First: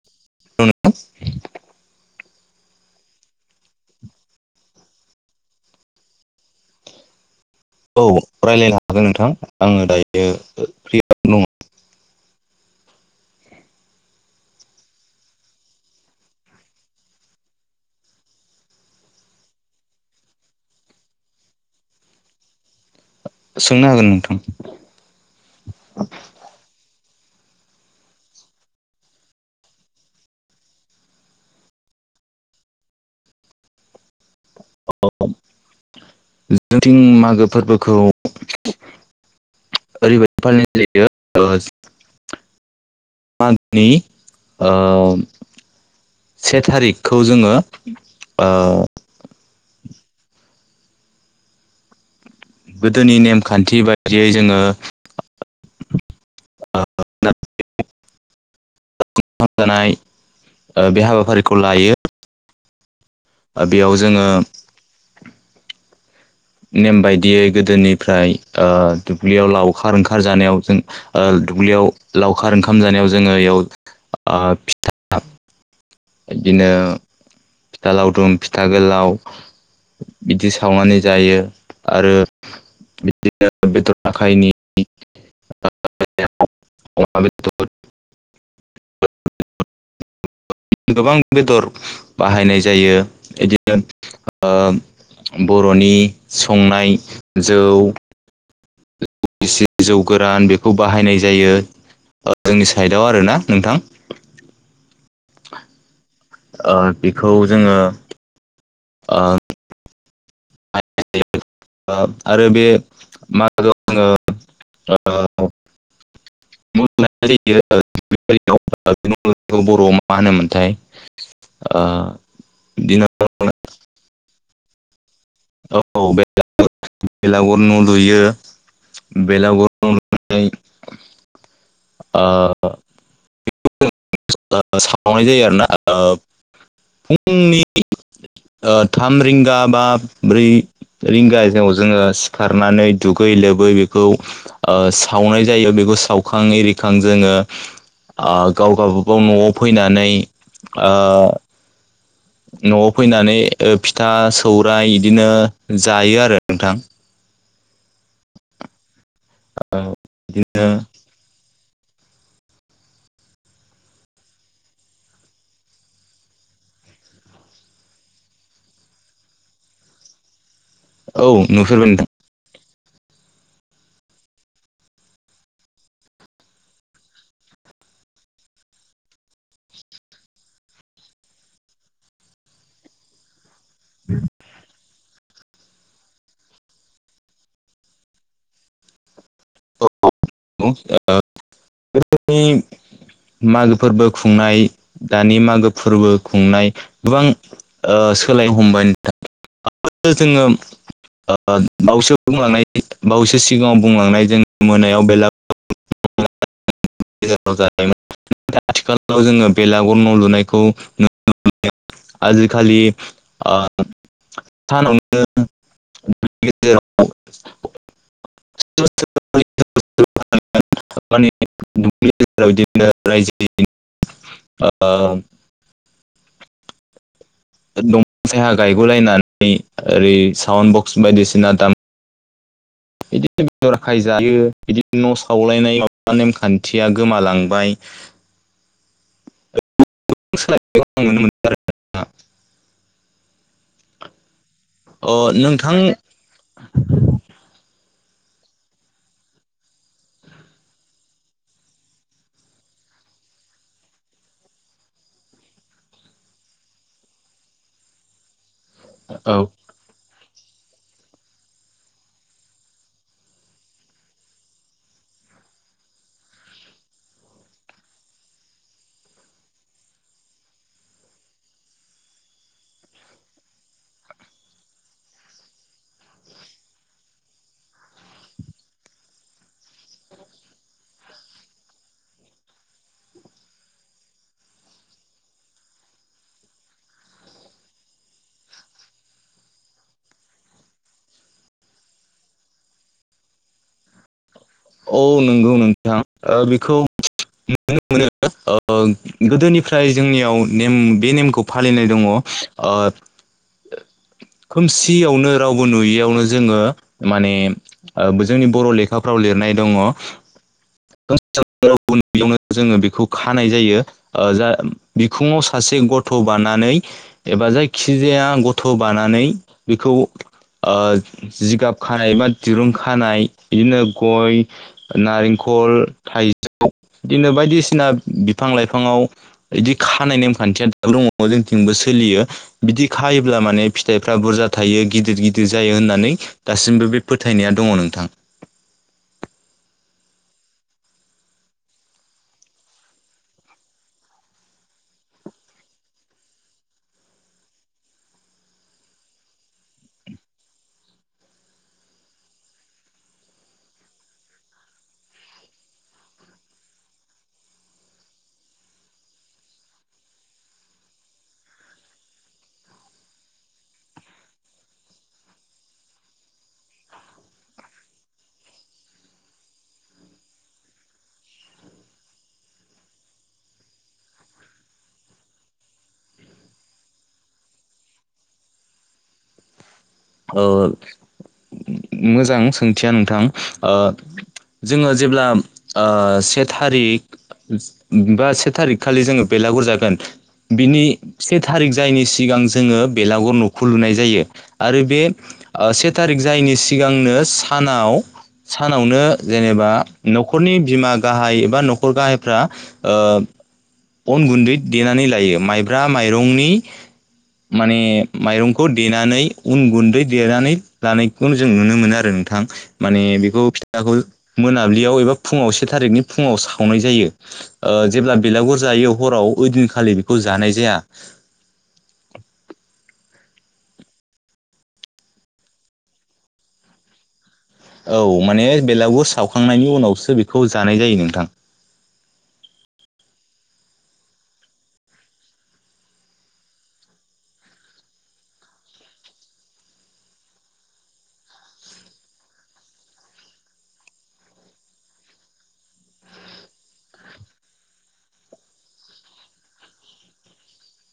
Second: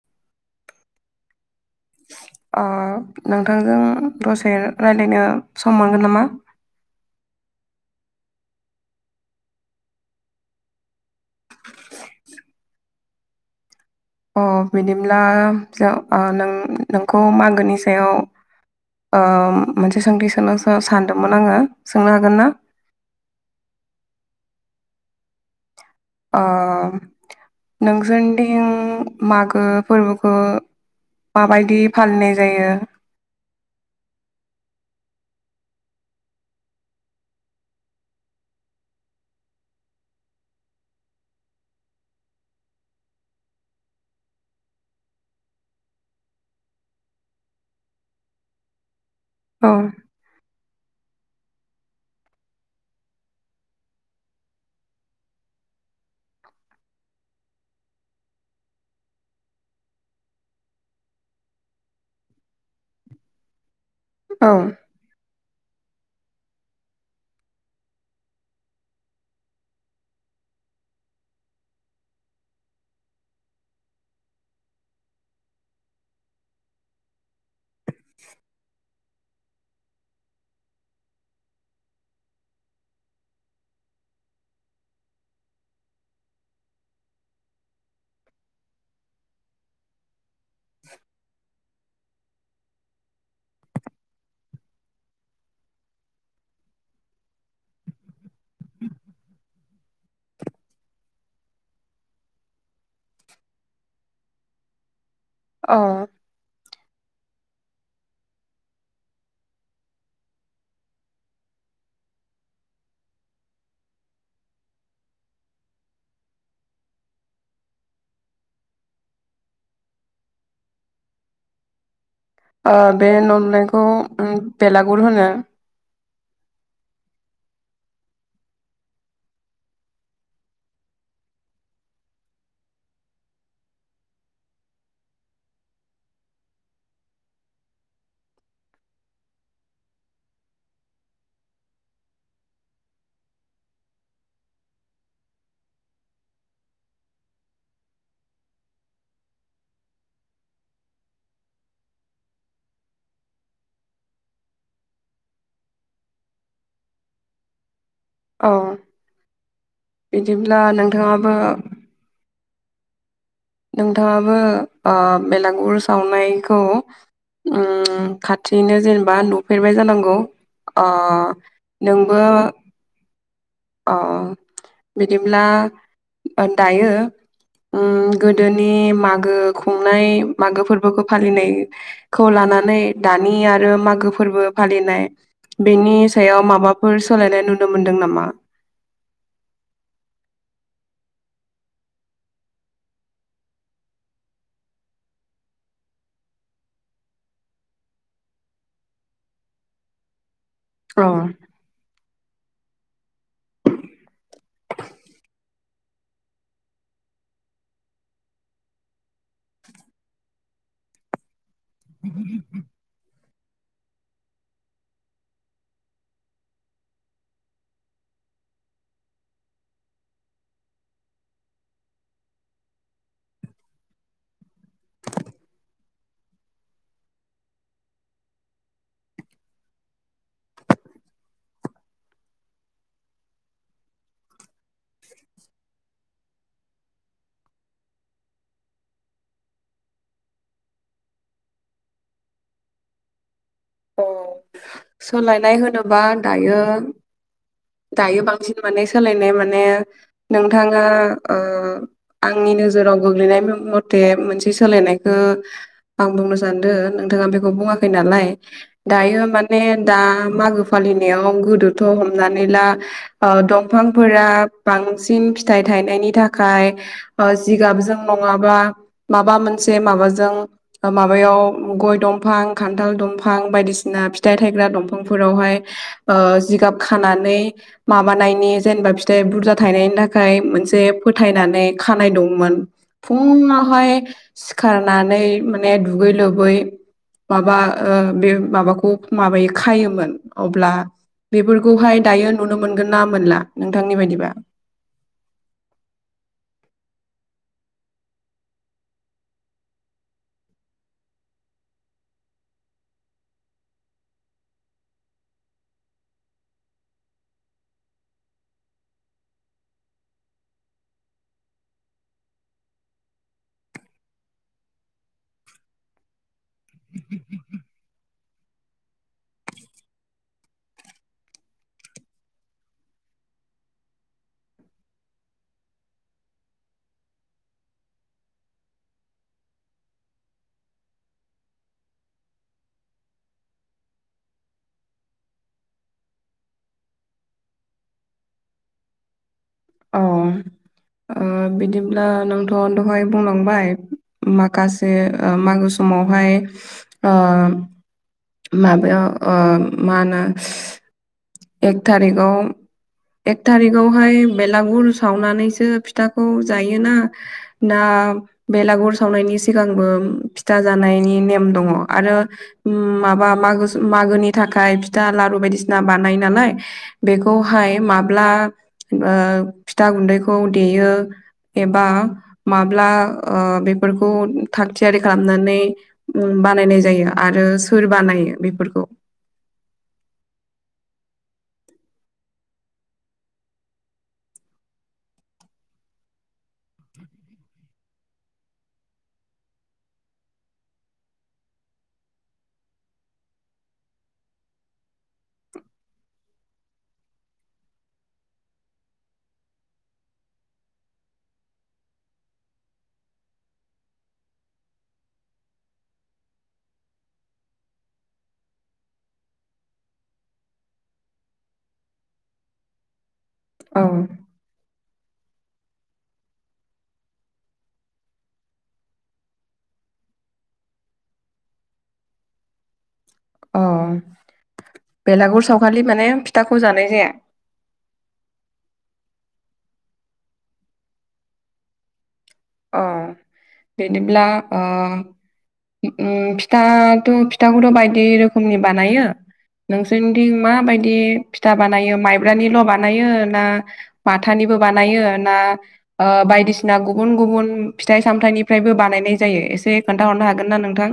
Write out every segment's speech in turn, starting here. [unintelligible] अ नोंथांजों दसे रायलायनो सम मोनगोन नामा? औ रायलायनो हागोन नोंथां आङो दायो फ्रियानो दङ। अ बिदिब्ला जों ओ नों नोंखौ मागोनि सायाव ओ मोनसे सोंथि सोंनो सानदोंमोन आङो सोंनो हागोन ना? सोंनो हागोन नोंथां। अ नोंसोरनिथिं मागो फोरबोखौ माबायदि फालिनाय जायो? [unintelligible] जोंथिं मागो फोरबोखौ [unintelligible] ओरैबायदि फालिनाय जायो ओ मागोनि ओ से थारिखखौ जोङो ओ अ गोदोनि नेमखान्थि बायदियै जोङो [unintelligible] जानाय [unintelligible] ओ बे हाबाफारिखौ लायो। ओ बेयाव जोङो औ नेम बायदियै गोदोनिफ्राय ओ दुब्लियाव लावखार ओंखार जानायाव जों ओ दुब्लियाव लावखार ओंखाम जानायाव जोङो बेयाव ओ फिथाइ [unintelligible] इदिनो फिथा लावदुम फिथा गोलाव बिदि सावनानै जायो आरो बिदिनो बेथर आखाइनि [unintelligible] अमा [inaudible] बेदर गोबां बेदर बाहायनाय जायो इदिनो ओ बर'नि संनाय जौ गिसि जौ गोरान बेखौ बाहायनाय जायो ओ जोंनि साइदाव आरोना नोंथां। अ ओ बेखौ जोङो ओ ओ आरो बे मागोआव जोङो ओ [unintelligible] [unintelligible] बर'आव मा होनोमोनथाय ओ बिदिनो बे न' लुनायखौ बेलागुर होनो औ बेलागुर बेलागुर न' लुयो बेलागुर न' लुनानै ओ सावनाय जायो आरोना फुंनि थाम रिंगा बा ब्रै रिंगायाव जोङो सिखारनानै दुगै लोबै बेखौ सावनाय जायो बेखौ सावखां एरिखां जोङो गाव गबागाव न'आव फैनानै न'आव फैनानै फिथा सौराइ बिदिनो जायो आरो नोंथां औ बिदिब्ला बिदिनो नोंथाङाबो नोंथाङाबो बेलागुर सावनायखौ खाथियैनो जेनेबा नुफेरबाय जानांगौ औ नुफेरबाय नोंबो अ बिदिब्ला दायो गोदोनि मागो खुंनाय मागो फोरबोखौ फालिनाय खौ लानानै दानि आरो मागो फोरबो फालिनाय बेनि सायाव माबाफोर सोलायनाय नुनो मोनदों नामा [unintelligible] औ गोदोनि मागो फोरबो खुंनाय दानि मागो फोरबो खुंनाय गोबां सोलायनो हमबाय नोंथां जोङो अ बावसो बुंलांनाय बावैसो सिगाङाव बुंलांनाय जों मोनायाव बेलागुर ेजाव ज आथिखालाव जोङो बेलागर न' लुनायखौ न आजिखालि सानावनो माने दुबलि गेजेराव बिदिनो रायजो दंफां सायहा गायगु'लायनानै ओरै साउड बक्स बायदिसिना दाम [inaudible] बिदिनो बेदरखाय जायो बिदिनो न' सावलायनाय माबा नेमखान्थिया गोमालांबाय गोदान सोलायनायखौ आं नुनो मोनदों आरो जोंहा औ अ सोलायनाय नोंथां होनोबा दायो दायो बांसिन माने सोलायनाय माने नोंथाङा आंनि नोजोराव गोग्लैनाय मथे मोनसे सोलायनायखौ आं बुंनो सानदों नोंथाङा बेखौ बुङाखै नालाय दायो औ माने दा मागो फालिनायाव गोदोथ' हमनानै मानला दंफांफोरा बांसिन फिथाइ थायनायनि थाखाय जिगाबजों नङाबा माबा मोनसे माबाजों माबायाव गय दंफां खान्थाल दंफां बायदिसिना फिथाइ थायग्रा दंफांफोरावहाय जिगाब खानानै माबानायनि जेनेबा फिथाइ बुरजा थायनायनि थाखाय मोनसे फोथायनानै खानाय दंमोन फुङावहाय सिखारनानै माने दुगै लोबै माबा बे माबाखौ माबायो खायोमोन अब्ला बे खौहाय दायो नुनो मोनगोन ना मोनला नोंथांनि बायदिबा औ नंगौ नोंथां बेखौ नुनो मोनो गोदोनिफ्राय जोंनियाव नेम बे नेमखौ फालिनाय दङ [inaudible] खोमसियावनो रावबो नुयैयावनो जोङो माने जोंनि बर' लेखाफ्राव लिरनाय दङ बेयावनो जोङो बेखौ खानाय जायो। जा बिखुङाव सासे गथ' बानानै एबा जायखिजाया गथ' बानानै बेखौ जिगाब खानाय बा दिरुं खानाय बिदिनो गय नारेंखल थाइजौ बिदिनो बायदिसिना बिफां लाइफाङाव बिदि खानाय नेमखान्थिया दाब दङ जोंथिंबो सोलियो। बिदि खायोब्ला माने फिथाइफ्रा बुरजा थायो गिदिर गिदिर जायो होननानै दासिमबो बे फोथायनाया दङ नोंथां। औ बिदिब्ला नोंथ' दहाय बुंलांबाय। माखासे मागो समावहाय ओ माबायाव मा होनो एक थारिखाव एक थारिकावहाय बेलागुर सावनानैसो फिथाखौ जायोना। ना बेलागुर सावनायनि सिगांबो फिथा जानायनि नेम दङ आरो माबा म मागोनि थाखाय फिथा लारु बायदिसिना बानाय नालाय बेखौहाय माब्ला फिथा गुन्दैखौ देयो। एबा माब्ला बेफोरखौ थाग थियारि खालामनानै बानायनाय जायो आरो सोर बानायो बेफोरखौ। मोजां सोंथिया नोंथां। ओ जोङो जेब्ला से थारिख बा से थारिख खालि जोङो बेलागुर जागोन। बिनि से थारिख जायैनि सिगां जोङो बेलागुर न'खौ लुनाय जायो आरो बे से थारिख जायैनि सिगांनो सानाव सानावनो जेनेबा न'खरनि बिमा गाहाय एबा न'खर गाहायफ्रा ओ अन गुन्दै देनानै लायो माइब्रा माइरंनि माने माइरंखौ देनानै उन गुन्दै देनानै लानाय बेखौनो जों नुनो मोनो आरो नोंथां माने बेखौ औ खौ मोनाबिलियाव एबा फुङाव से थारिखनि फुङाव सावनाय जायो जेब्ला बेलागुर जायो हराव ओइदिनखालि बेखौ जानाय जाया। अ बेलागुर सावखालि माने फिथाखौ जानाय जाया। औ माने बेलागुर सावखांनायनि उनावसो बेखौ जानाय जायो नोंथां। अ बिदिब्ला फिथाथ' फिथाखौथ' बायदि रोखोमनि बानायो। नोंसोरनिथिं माबायदि फिथा बानायो माइब्रानिल' बानायो ना। माथानिबो बानायो ना बायदिसिना गुबुन गुबुन फिथाइ सामथाइनिफ्रायबो बानायनाय जायो एसे खोन्थाहरनो हागोन ना नोंथां।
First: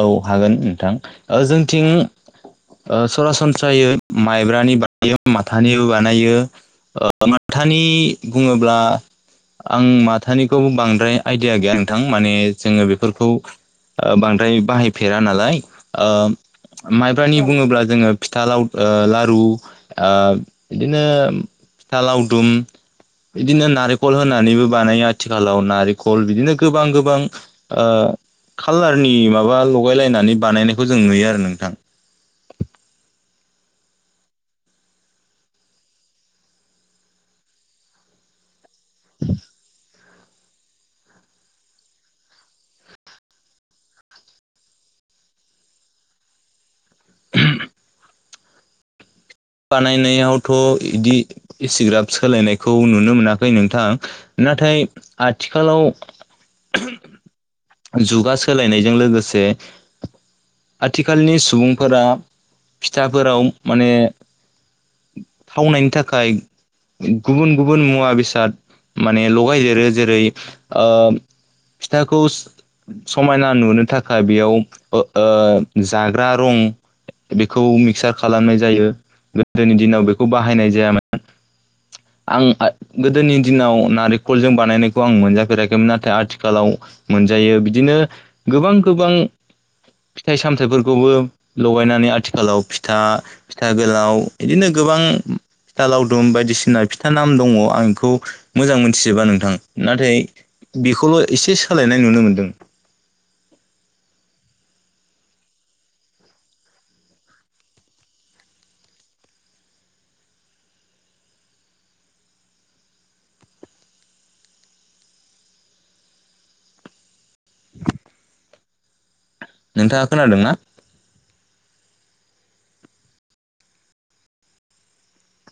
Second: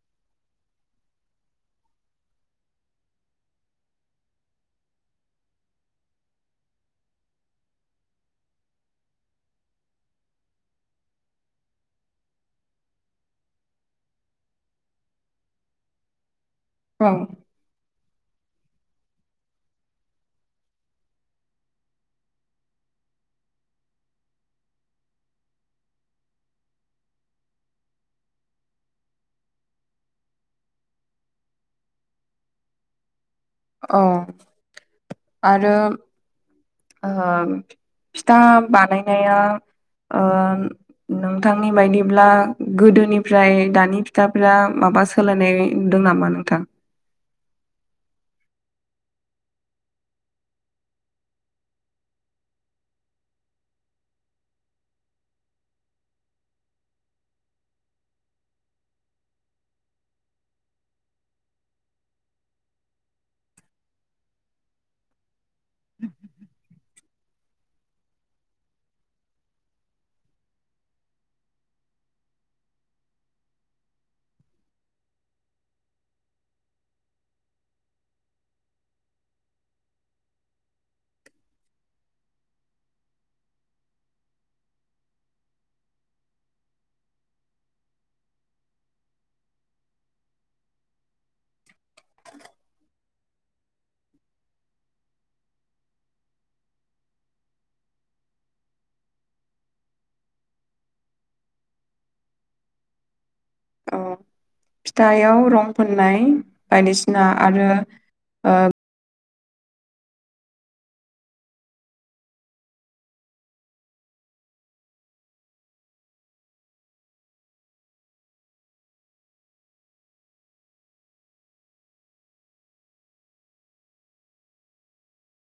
औ हागोन नोंथां ओ जोंथिं सरासनस्रायै माइब्रानि बानायो माथानिबो बानायो। ओ माथानि बुङोब्ला आं माथानिखौ बांद्राय आइडिया गैया नोंथां माने जोङो बेफोरखौ बांद्राय बाहायफेरा नालाय औ माइब्रानि बुङोब्ला जोङो फिथा लाव लारु बिदिनो फिथा लावदुम बिदिनो नारेंखल होनानैबो बानायो आथिखालाव नारेंखल बिदिनो गोबां गोबां ओ कालारनि माबा लगाय लायनानै बानायनायखौ जों नुयो आरो नोंथां। अ। आरो फिथा बानायनाया नोंथांनि बायदिब्ला गोदोनिफ्राय दानि फिथाफोरा माबा सो सोलायनाय नुदों नामा नोंथां [inaudible] बानायनायावथ' इदि इसिग्राब सोलायनायखौ नुनो मोनाखै नोंथां नाथाय आथिखालाव जुगा सोलायनायजों लोगोसे आथिखालनि सुबुंफोरा फिथाफोराव माने थावनायनि थाखाय गुबुन गुबुन मुवा बेसाद माने लगायदेरो जेरै ओ फिथाखौ समायना नुनो थाखाय बेयाव ओ जाग्रा रं बेखौ मिक्सार खालामनाय जायो गोदोनि दिनाव बेखौ बाहायनाय जायामोन आं गोदोनि दिनाव नारेंखलजों बानायनायखौ आं मोनजाफेराखैमोन नाथाय आथिखालाव मोनजायो बिदिनो गोबां गोबां फिथाइ सामथाइफोरखौबो लगायनानै आथिखालाव फिथा फिथा गोलाव इदिनो गोबां फिथा लावदुम बायदिसिना फिथा नाम दङ आं बेखौ मोजां मोनथिजोबा नोंथां नाथाय बेखौल' एसे सोलायनाय नुनो मोन्दों। औ फिथायाव रं फुननाय बायदिसिना आरो [inaudible] नोंथाङा खोनादों ना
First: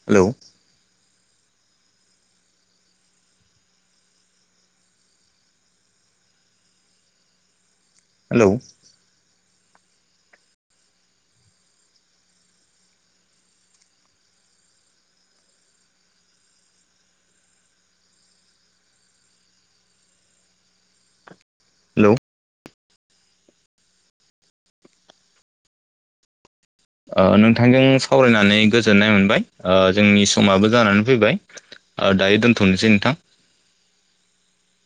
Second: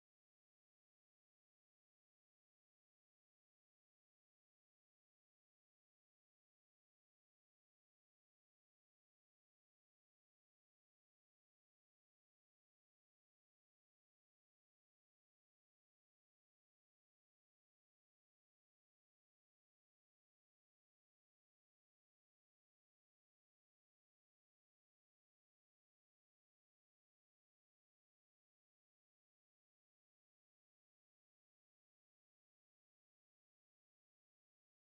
हेलौ हेलौ हेलौ ओ नोंथांजों सावरायनानै गोजोननाय मोनबाय ओ जोंनि समाबो जानानै फैबाय ओ दायो दोनथ'नोसै नोंथां